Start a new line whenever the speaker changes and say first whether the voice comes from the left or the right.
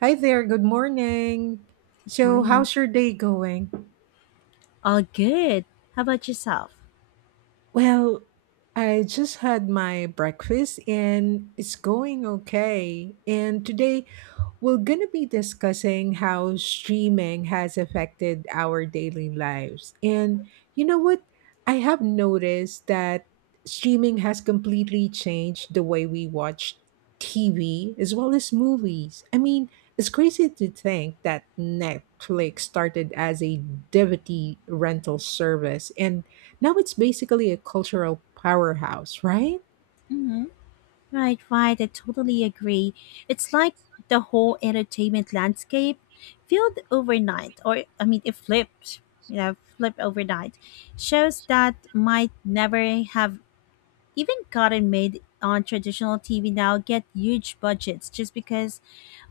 right: Hi there, good morning. So,
left: Morning.
right: how's your day going?
left: All good. How about yourself?
right: Well, I just had my breakfast and it's going okay. And today we're going to be discussing how streaming has affected our daily lives. And you know what? I have noticed that streaming has completely changed the way we watch TV as well as movies. I mean, it's crazy to think that Netflix started as a DVD rental service and now it's basically a cultural powerhouse, right?
left: Hmm. Right, right. I totally agree. It's like the whole entertainment landscape filled overnight, or it flipped, flipped overnight. Shows that might never have. Even content made on traditional TV now get huge budgets just because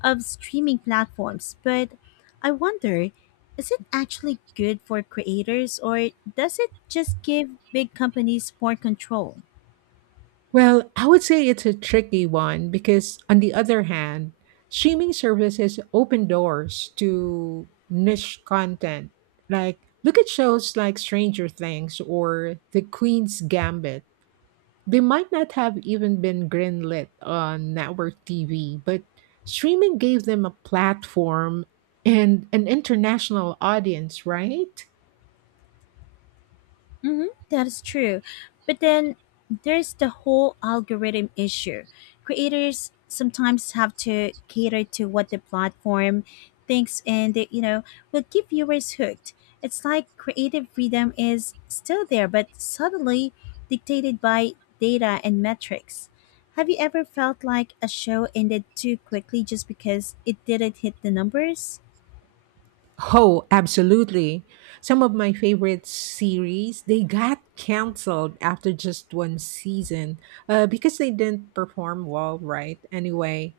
left: of streaming platforms. But I wonder, is it actually good for creators or does it just give big companies more control?
right: Well, I would say it's a tricky one because, on the other hand, streaming services open doors to niche content. Like, look at shows like Stranger Things or The Queen's Gambit. They might not have even been greenlit on network TV, but streaming gave them a platform and an international audience, right?
left: Mm-hmm, that's true. But then there's the whole algorithm issue. Creators sometimes have to cater to what the platform thinks and they will keep viewers hooked. It's like creative freedom is still there, but suddenly dictated by data and metrics. Have you ever felt like a show ended too quickly just because it didn't hit the numbers?
right: Oh, absolutely. Some of my favorite series, they got canceled after just one season because they didn't perform well, right? Anyway.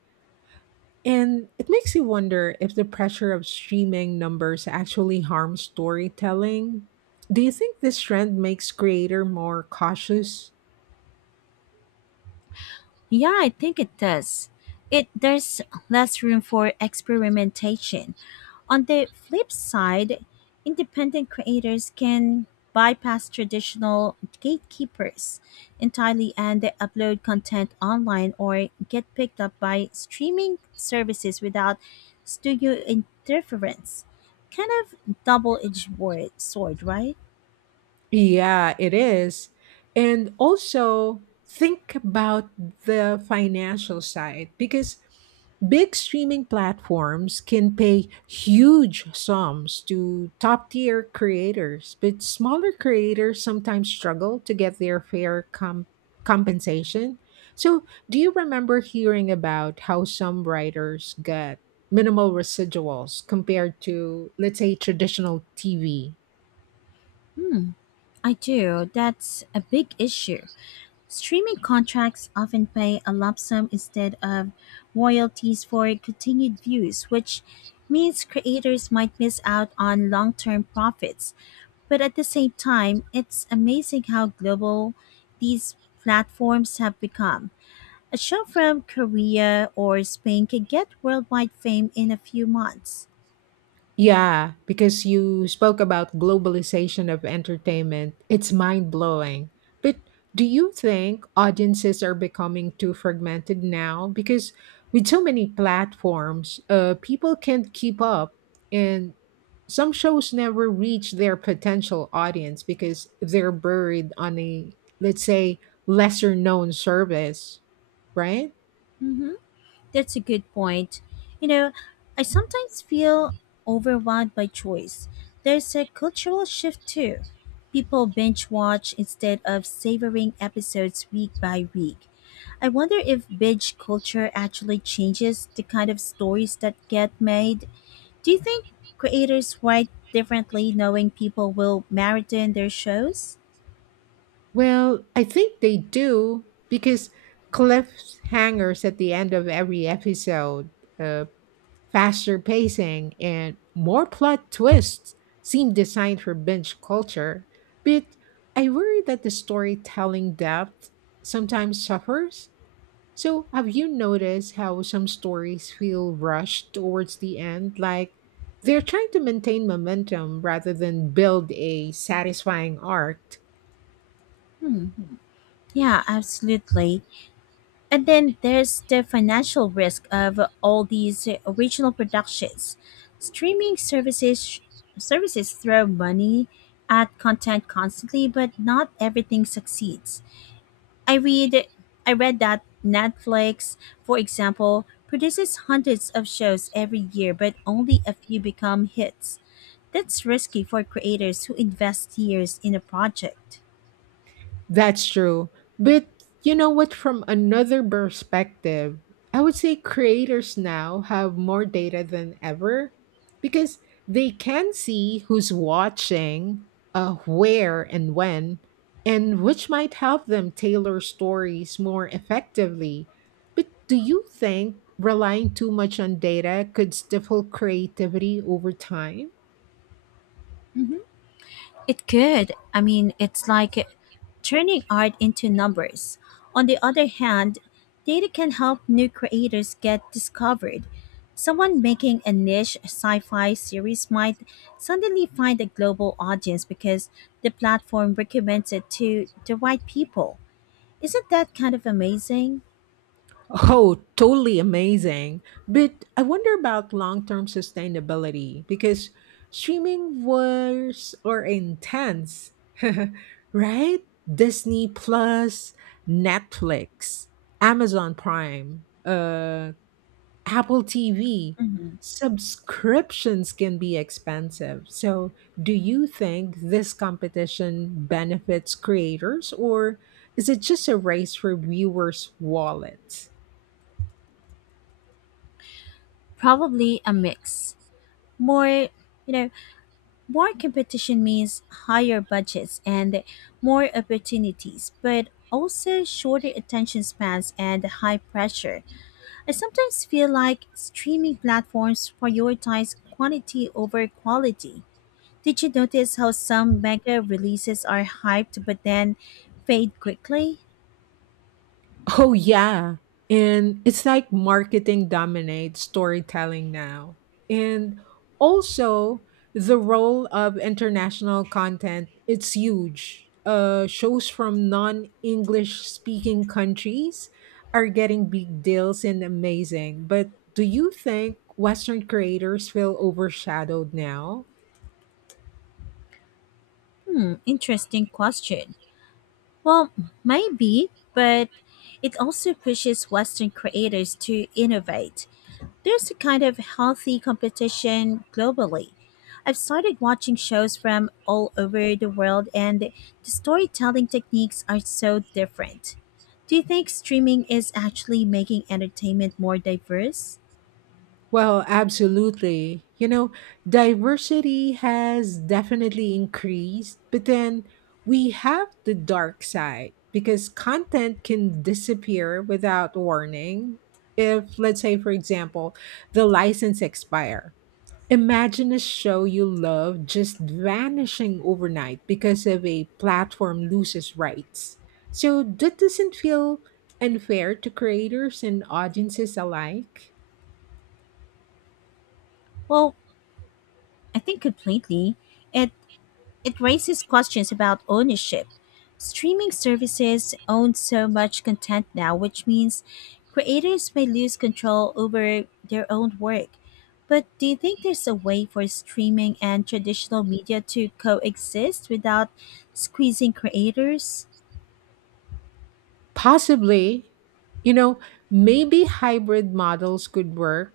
right: And it makes you wonder if the pressure of streaming numbers actually harms storytelling. Do you think this trend makes creator more cautious?
left: Yeah, I think it does. It There's less room for experimentation. On the flip side, independent creators can bypass traditional gatekeepers entirely and they upload content online or get picked up by streaming services without studio interference. Kind of sword, right?
right: Yeah, it is. And also think about the financial side because big streaming platforms can pay huge sums to top tier creators, but smaller creators sometimes struggle to get their fair compensation. So, do you remember hearing about how some writers get minimal residuals compared to, let's say, traditional TV?
left: I do. That's a big issue. Streaming contracts often pay a lump sum instead of royalties for continued views, which means creators might miss out on long term profits. But at the same time, it's amazing how global these platforms have become. A show from Korea or Spain can get worldwide fame in a few months.
right: Yeah, because you spoke about globalization of entertainment, it's mind blowing. But do you think audiences are becoming too fragmented now? Because with so many platforms, people can't keep up, and some shows never reach their potential audience because they're buried on a, let's say, lesser known service, right?
left: Mhm. That's a good point. You know, I sometimes feel overwhelmed by choice. There's a cultural shift too. People binge watch instead of savoring episodes week by week. I wonder if binge culture actually changes the kind of stories that get made. Do you think creators write differently knowing people will marathon their shows?
right: Well, I think they do because cliffhangers at the end of every episode, uh, faster pacing, and more plot twists seem designed for binge culture. But I worry that the storytelling depth sometimes suffers. So, have you noticed how some stories feel rushed towards the end? Like they're trying to maintain momentum rather than build a satisfying arc.
left: Yeah, absolutely. And then there's the financial risk of all these original productions. Streaming services Services throw money at content constantly, but not everything succeeds. I read I read that Netflix, for example, produces hundreds of shows every year, but only a few become hits. That's risky for creators who invest years in a project.
right: That's true. But you know what? From another perspective, I would say creators now have more data than ever because they can see who's watching, where and when, and which might help them tailor stories more effectively. But do you think relying too much on data could stifle creativity over time?
left: Mhm. It could. I mean, it's like turning art into numbers. On the other hand, data can help new creators get discovered. Someone making a niche sci fi series might suddenly find a global audience because the platform recommends it to the right people. Isn't that kind of amazing?
right: Oh, totally amazing. But I wonder about long-term sustainability because streaming wars are intense, right? Disney Plus, Netflix, Amazon Prime, Apple TV.
left: Mhm.
right: Subscriptions can be expensive. So, do you think this competition benefits creators or is it just a race for viewers' wallets?
left: Probably a mix. More, you know, More competition means higher budgets and more opportunities, but also shorter attention spans and high pressure. I sometimes feel like streaming platforms prioritize quantity over quality. Did you notice how some mega releases are hyped but then fade quickly?
right: Oh, yeah. And it's like marketing dominates storytelling now. And also, the role of international content, it's huge. Shows from non-English speaking countries are getting big deals and amazing. But do you think Western creators feel overshadowed now?
left: Interesting question. Well, maybe, but it also pushes Western creators to innovate. There's a kind of healthy competition globally. I've started watching shows from all over the world, and the storytelling techniques are so different. Do you think streaming is actually making entertainment more diverse?
right: Well, absolutely. You know, diversity has definitely increased, but then we have the dark side because content can disappear without warning. If, let's say, for example, the license expire, imagine a show you love just vanishing overnight because of a platform loses rights. So that doesn't feel unfair to creators and audiences alike.
left: Well, I think completely. It It raises questions about ownership. Streaming services own so much content now, which means creators may lose control over their own work. But do you think there's a way for streaming and traditional media to coexist without squeezing creators?
right: Possibly, you know, maybe hybrid models could work,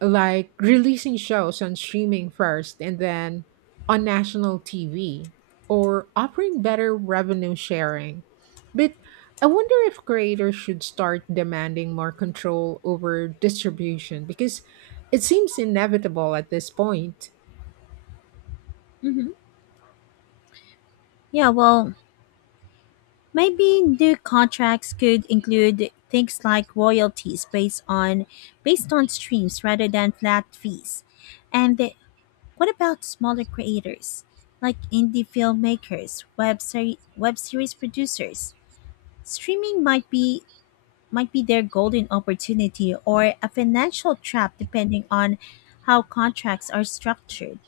right: like releasing shows on streaming first and then on national TV, or offering better revenue sharing. But I wonder if creators should start demanding more control over distribution because it seems inevitable at this point.
left: Hmm. Yeah, well, maybe new contracts could include things like royalties based on based on streams rather than flat fees. And the What about smaller creators, like indie filmmakers, web series producers? Streaming might be their golden opportunity or a financial trap depending on how contracts are structured.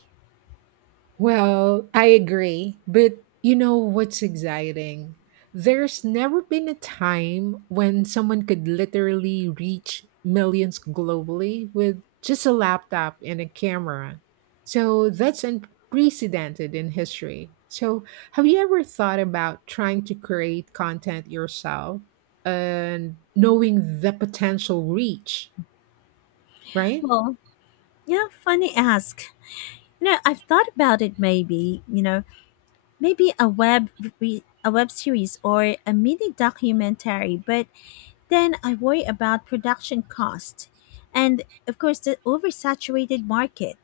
right: Well, I agree. But what's exciting? There's never been a time when someone could literally reach millions globally with just a laptop and a camera. So that's unprecedented in history. So, have you ever thought about trying to create content yourself and knowing the potential reach, right?
left: Well, you know, funny ask. You know, I've thought about it maybe, maybe a a web series or a mini documentary, but then I worry about production cost and of course the oversaturated market.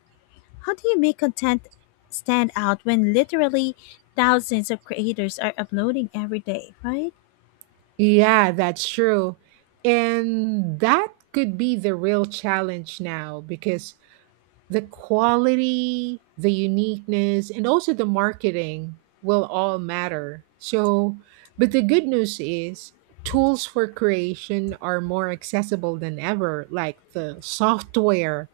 left: How do you make content stand out when literally thousands of creators are uploading every day, right?
right: Yeah, that's true. And that could be the real challenge now because the quality, the uniqueness, and also the marketing will all matter. So, but the good news is tools for creation are more accessible than ever, like the software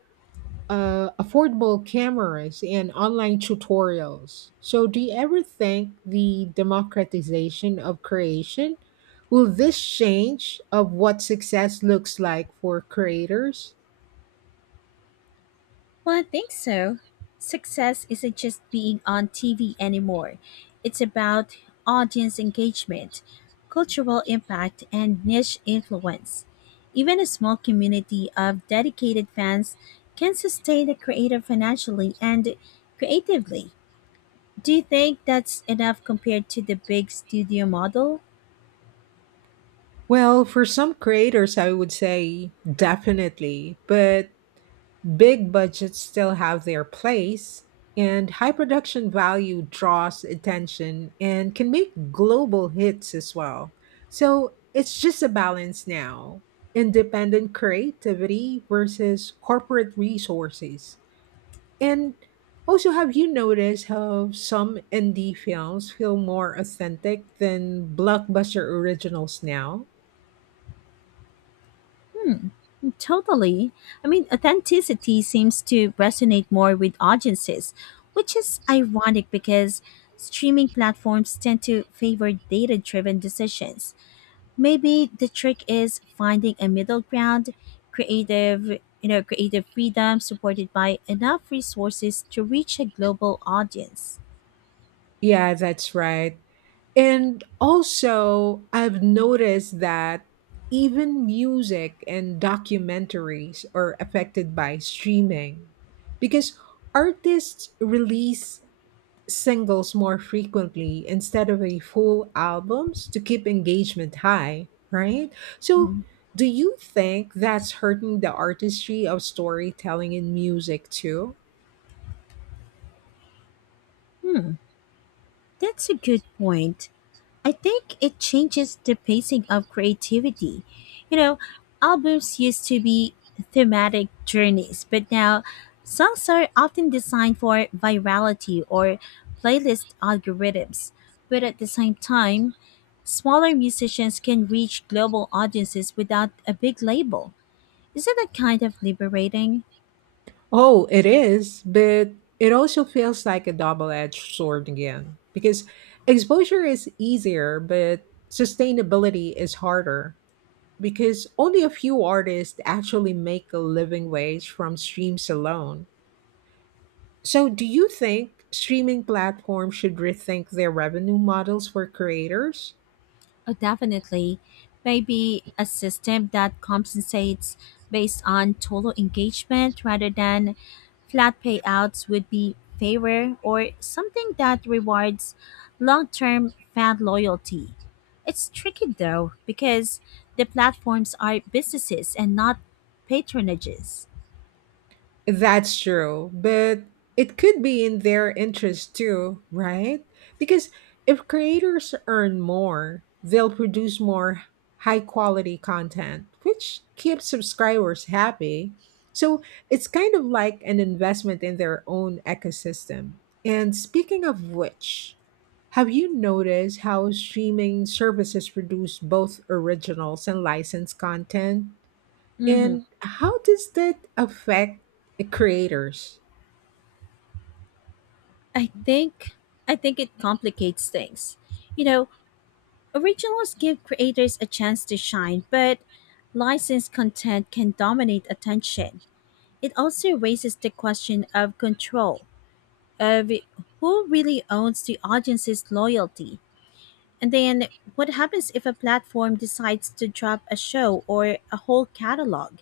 right: affordable cameras and online tutorials. So, do you ever think the democratization of creation will this change of what success looks like for creators?
left: Well, I think so. Success isn't just being on TV anymore, it's about audience engagement, cultural impact, and niche influence. Even a small community of dedicated fans can sustain a creator financially and creatively. Do you think that's enough compared to the big studio model?
right: Well, for some creators, I would say definitely, but big budgets still have their place, and high production value draws attention and can make global hits as well. So it's just a balance now independent creativity versus corporate resources. And also, have you noticed how some indie films feel more authentic than blockbuster originals now?
left: Totally. I mean, authenticity seems to resonate more with audiences, which is ironic because streaming platforms tend to favor data driven decisions. Maybe the trick is finding a middle ground, creative freedom supported by enough resources to reach a global audience.
right: Yeah, that's right. And also, I've noticed that even music and documentaries are affected by streaming because artists release singles more frequently instead of a full albums to keep engagement high, right? So, do you think that's hurting the artistry of storytelling in music too?
left: That's a good point. I think it changes the pacing of creativity. You know, albums used to be thematic journeys, but now songs are often designed for virality or playlist algorithms. But at the same time, smaller musicians can reach global audiences without a big label. Isn't that kind of liberating?
right: Oh, it is, but it also feels like a double-edged sword again because exposure is easier, but sustainability is harder because only a few artists actually make a living wage from streams alone. So, do you think streaming platforms should rethink their revenue models for creators?
left: Oh, definitely. Maybe a system that compensates based on total engagement rather than flat payouts would be fairer, or something that rewards long term fan loyalty. It's tricky though, because the platforms are businesses and not patronages.
right: That's true, but it could be in their interest too, right? Because if creators earn more, they'll produce more high quality content, which keeps subscribers happy. So it's kind of like an investment in their own ecosystem. And speaking of which, have you noticed how streaming services produce both originals and licensed content?
left: Hmm.
right: And how does that affect creators?
left: I think I think it complicates things. You know, originals give creators a chance to shine, but licensed content can dominate attention. It also raises the question of control, of who really owns the audience's loyalty. And then what happens if a platform decides to drop a show or a whole catalog?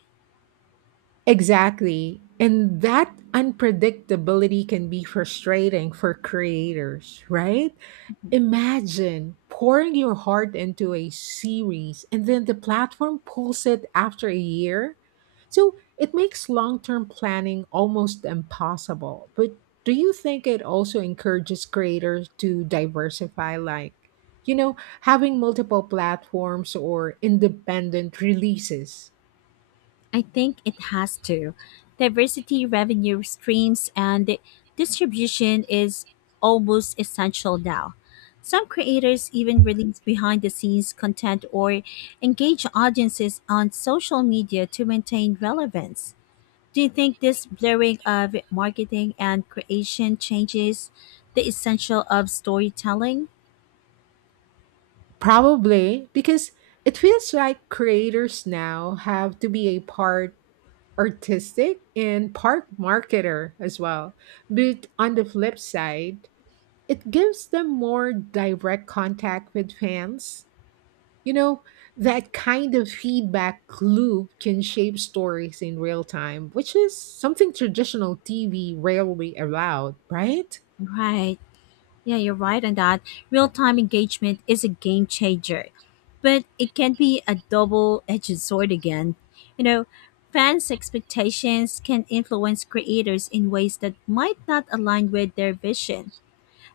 right: Exactly. And that unpredictability can be frustrating for creators, right? Imagine pouring your heart into a series and then the platform pulls it after a year. So it makes long term planning almost impossible. But do you think it also encourages creators to diversify, like, you know, having multiple platforms or independent releases?
left: I think it has to. Diversity revenue streams and distribution is almost essential now. Some creators even release behind the scenes content or engage audiences on social media to maintain relevance. Do you think this blurring of marketing and creation changes the essential of storytelling?
right: Probably, because it feels like creators now have to be a part artistic and part marketer as well. But on the flip side, it gives them more direct contact with fans. You know, that kind of feedback loop can shape stories in real time, which is something traditional TV rarely allowed, right?
left: Right. Yeah, you're right on that. Real time engagement is a game changer, but it can be a double edged sword again. You know, fans' expectations can influence creators in ways that might not align with their vision.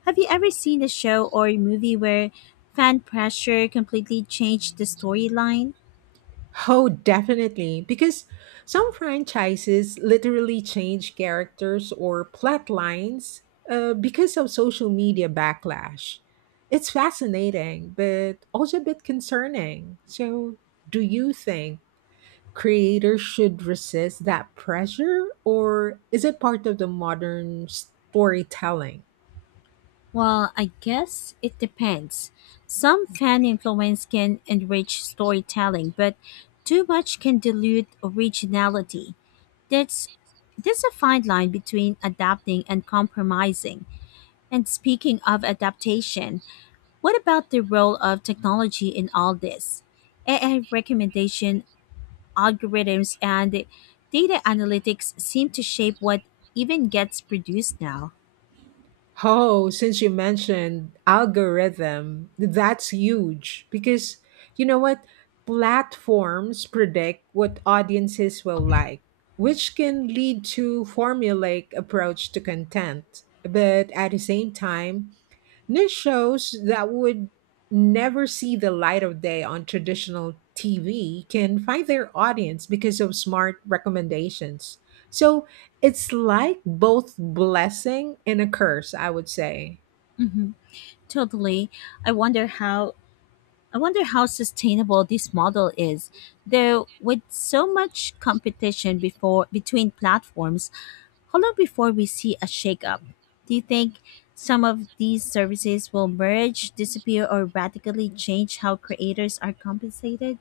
left: Have you ever seen a show or a movie where fan pressure completely changed the storyline?
right: Oh, definitely. Because some franchises literally change characters or plot lines because of social media backlash. It's fascinating, but also a bit concerning. So, do you think creators should resist that pressure, or is it part of the modern storytelling?
left: Well, I guess it depends. Some fan influence can enrich storytelling, but too much can dilute originality. That's There's a fine line between adapting and compromising. And speaking of adaptation, what about the role of technology in all this? AI recommendation algorithms and data analytics seem to shape what even gets produced now.
right: Oh, since you mentioned algorithm, that's huge because you know what? Platforms predict what audiences will like, which can lead to formulaic approach to content. But at the same time, niche shows that would never see the light of day on traditional TV can find their audience because of smart recommendations. So it's like both blessing and a curse, I would say.
left: Totally. I wonder how I wonder how sustainable this model is, though with so much competition before between platforms, how long before we see a shakeup? Do you think some of these services will merge, disappear, or radically change how creators are compensated?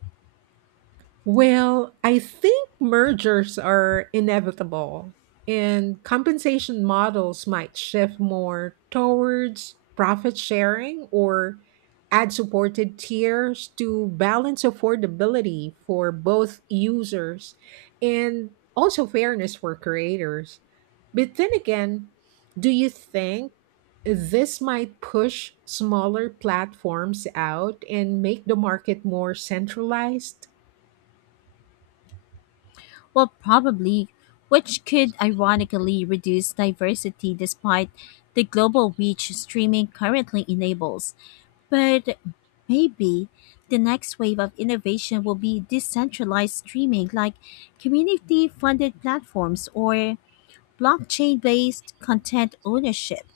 right: Well, I think mergers are inevitable, and compensation models might shift more towards profit sharing or ad supported tiers to balance affordability for both users and also fairness for creators. But then again, do you think this might push smaller platforms out and make the market more centralized?
left: Well, probably, which could ironically reduce diversity despite the global reach streaming currently enables. But maybe the next wave of innovation will be decentralized streaming like community funded platforms or blockchain based content ownership.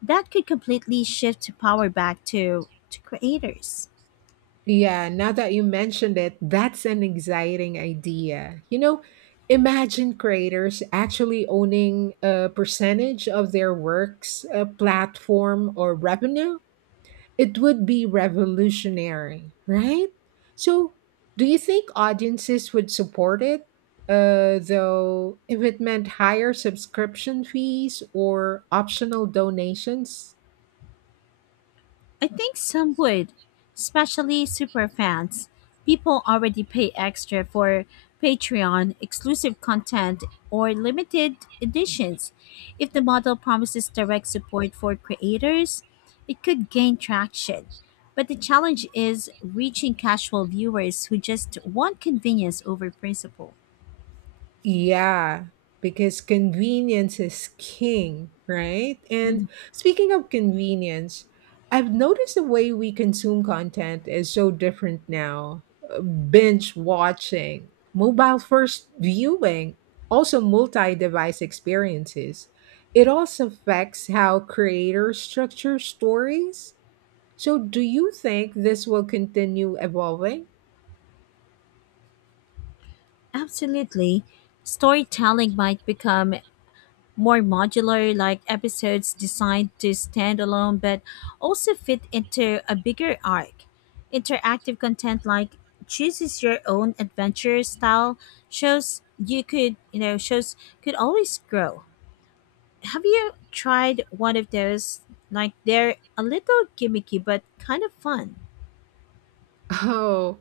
left: That could completely shift power back to creators.
right: Yeah, now that you mentioned it, that's an exciting idea. You know, imagine creators actually owning a percentage of their works, a platform, or revenue. It would be revolutionary, right? So, do you think audiences would support it? Though, if it meant higher subscription fees or optional donations?
left: I think some would, especially superfans. People already pay extra for Patreon exclusive content or limited editions. If the model promises direct support for creators, it could gain traction. But the challenge is reaching casual viewers who just want convenience over principle.
right: Yeah, because convenience is king, right? And
left: Mhm.
right: speaking of convenience, I've noticed the way we consume content is so different now. Binge watching, mobile first viewing, also multi device experiences. It also affects how creators structure stories. So, do you think this will continue evolving?
left: Absolutely. Storytelling might become more modular like episodes designed to stand alone but also fit into a bigger arc interactive content like chooses your own adventure style shows you could shows could always grow. Have you tried one of those? Like they're a little gimmicky but kind of fun.
right: Oh,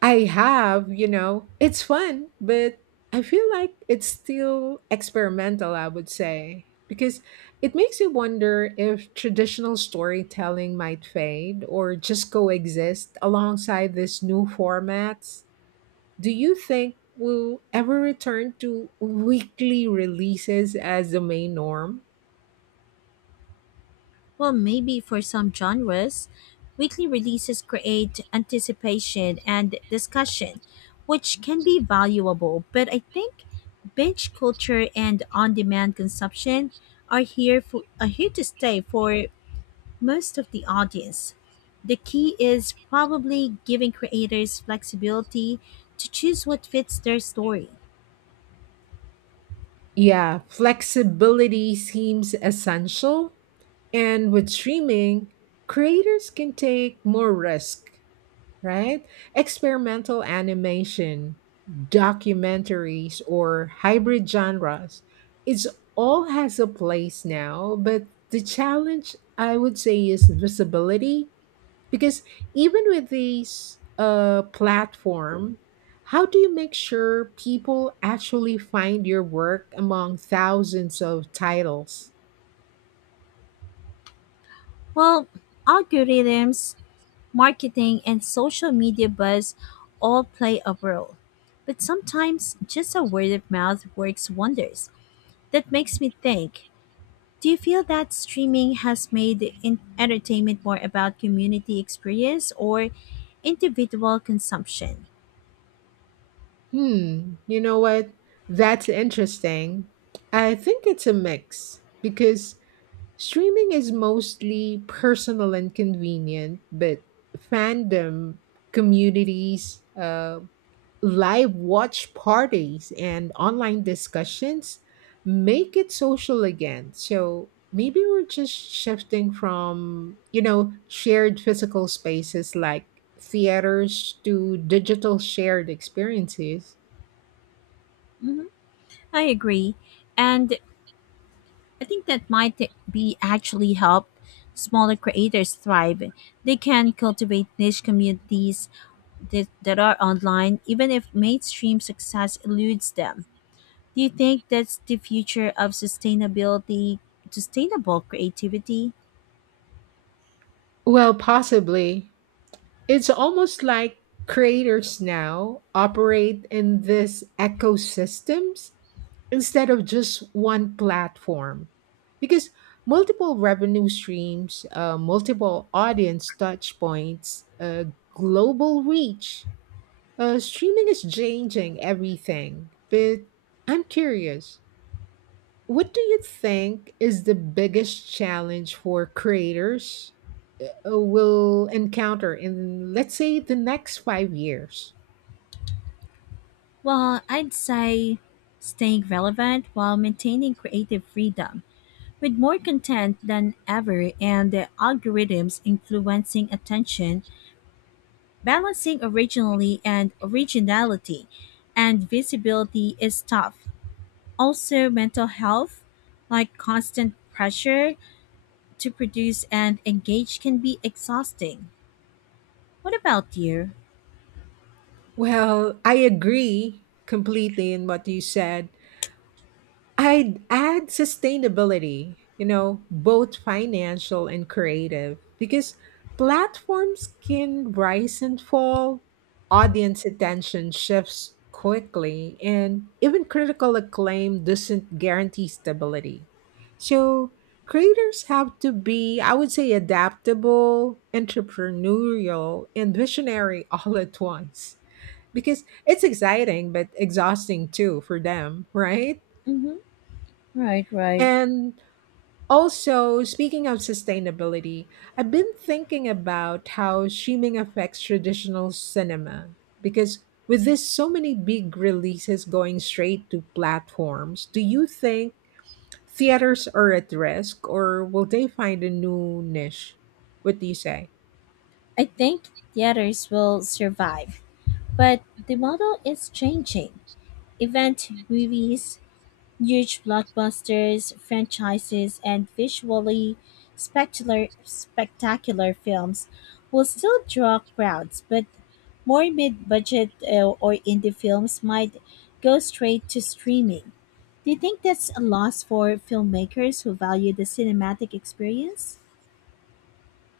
right: I have, you know, it's fun, but I feel like it's still experimental, I would say, because it makes you wonder if traditional storytelling might fade or just coexist alongside these new formats. Do you think we'll ever return to weekly releases as the main norm?
left: Well, maybe for some genres, weekly releases create anticipation and discussion, which can be valuable. But I think binge culture and on-demand consumption are here to stay for most of the audience. The key is probably giving creators flexibility to choose what fits their story.
right: Yeah, flexibility seems essential, and with streaming, creators can take more risk right? Experimental animation, documentaries, or hybrid genres. It's all has a place now, but the challenge I would say is visibility because even with these platform, how do you make sure people actually find your work among thousands of titles?
left: Well, algorithms marketing, and social media buzz all play a role. But sometimes just a word of mouth works wonders. That makes me think, do you feel that streaming has made entertainment more about community experience or individual consumption?
right: Hmm, you know what? That's interesting. I think it's a mix because streaming is mostly personal and convenient, but fandom communities, live watch parties, and online discussions make it social again. So maybe we're just shifting from, you know, shared physical spaces like theaters to digital shared experiences.
left: Mhm, I agree. And I think that might be actually help smaller creators thrive. They can cultivate niche communities that are online, even if mainstream success eludes them. Do you think that's the future of sustainable creativity?
right: Well, possibly. It's almost like creators now operate in this ecosystems instead of just one platform because multiple revenue streams, multiple audience touch points, global reach. Streaming is changing everything, but I'm curious. What do you think is the biggest challenge for creators will encounter in, let's say, the next 5 years?
left: Well, I'd say staying relevant while maintaining creative freedom. With more content than ever and the algorithms influencing attention, balancing originally and originality and visibility is tough. Also, mental health, like constant pressure to produce and engage can be exhausting. What about you?
right: Well, I agree completely in what you said. I'd add sustainability, you know, both financial and creative, because platforms can rise and fall, audience attention shifts quickly, and even critical acclaim doesn't guarantee stability. So, creators have to be, I would say, adaptable, entrepreneurial, and visionary all at once, because it's exciting but exhausting too for them, right?
left: Mm-hmm. Right, right.
right: And also, speaking of sustainability, I've been thinking about how streaming affects traditional cinema because with this so many big releases going straight to platforms, do you think theaters are at risk or will they find a new niche? What do you say?
left: I think theaters will survive, but the model is changing. Event movies, huge blockbusters, franchises, and visually spectacular films will still draw crowds, but more mid budget or indie films might go straight to streaming. Do you think that's a loss for filmmakers who value the cinematic experience?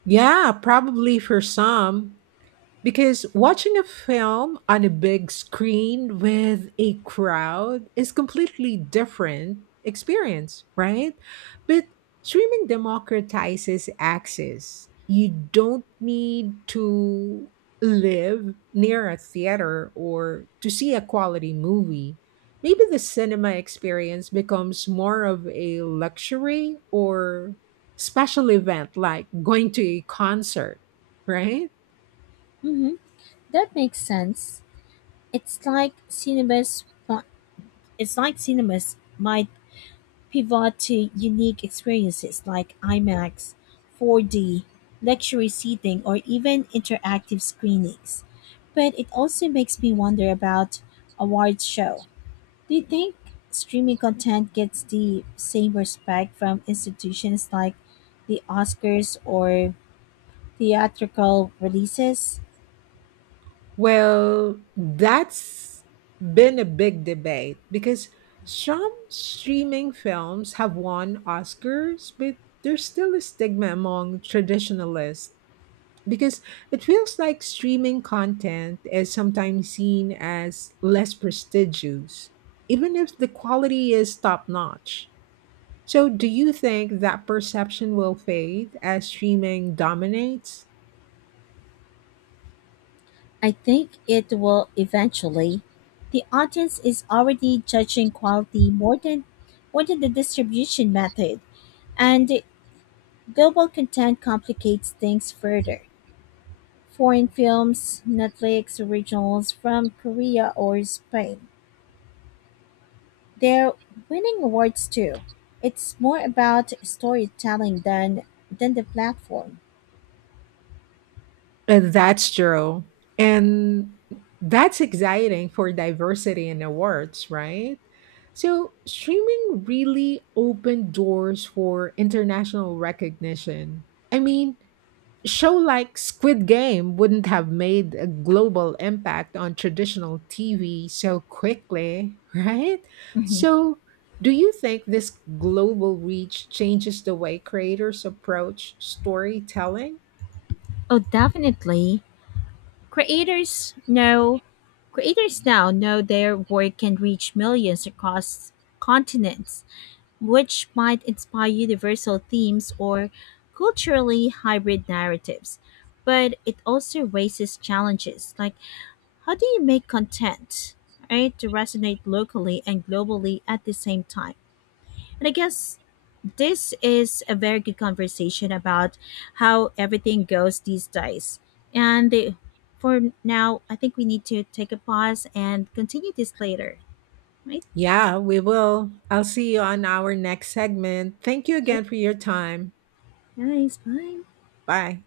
right: Yeah, probably for some. Because watching a film on a big screen with a crowd is completely different experience, right? But streaming democratizes access. You don't need to live near a theater or to see a quality movie. Maybe the cinema experience becomes more of a luxury or special event like going to a concert, right?
left: Mm-hmm. That makes sense. It's like cinemas. It's like cinemas might pivot to unique experiences like IMAX, 4D, luxury seating, or even interactive screenings. But it also makes me wonder about awards show. Do you think streaming content gets the same respect from institutions like the Oscars or theatrical releases?
right: Well, that's been a big debate because some streaming films have won Oscars, but there's still a stigma among traditionalists because it feels like streaming content is sometimes seen as less prestigious, even if the quality is top notch. So, do you think that perception will fade as streaming dominates?
left: I think it will eventually. The audience is already judging quality more than the distribution method. And global content complicates things further. Foreign films, Netflix originals from Korea or Spain, they're winning awards too. It's more about storytelling than the platform.
right: That's true. And that's exciting for diversity in awards, right? So, streaming really opened doors for international recognition. I mean, show like Squid Game wouldn't have made a global impact on traditional TV so quickly, right?
left: Mhm.
right: So, do you think this global reach changes the way creators approach storytelling?
left: Oh, definitely. Creators know Creators now know their work can reach millions across continents, which might inspire universal themes or culturally hybrid narratives. But it also raises challenges like how do you make content, right, to resonate locally and globally at the same time? And I guess this is a very good conversation about how everything goes these days. And the, for now, I think we need to take a pause and continue this later, right?
right: Yeah, we will. I'll see you on our next segment. Thank you
left: Sure.
right: again for your time.
left: Guys, bye.
right: Bye.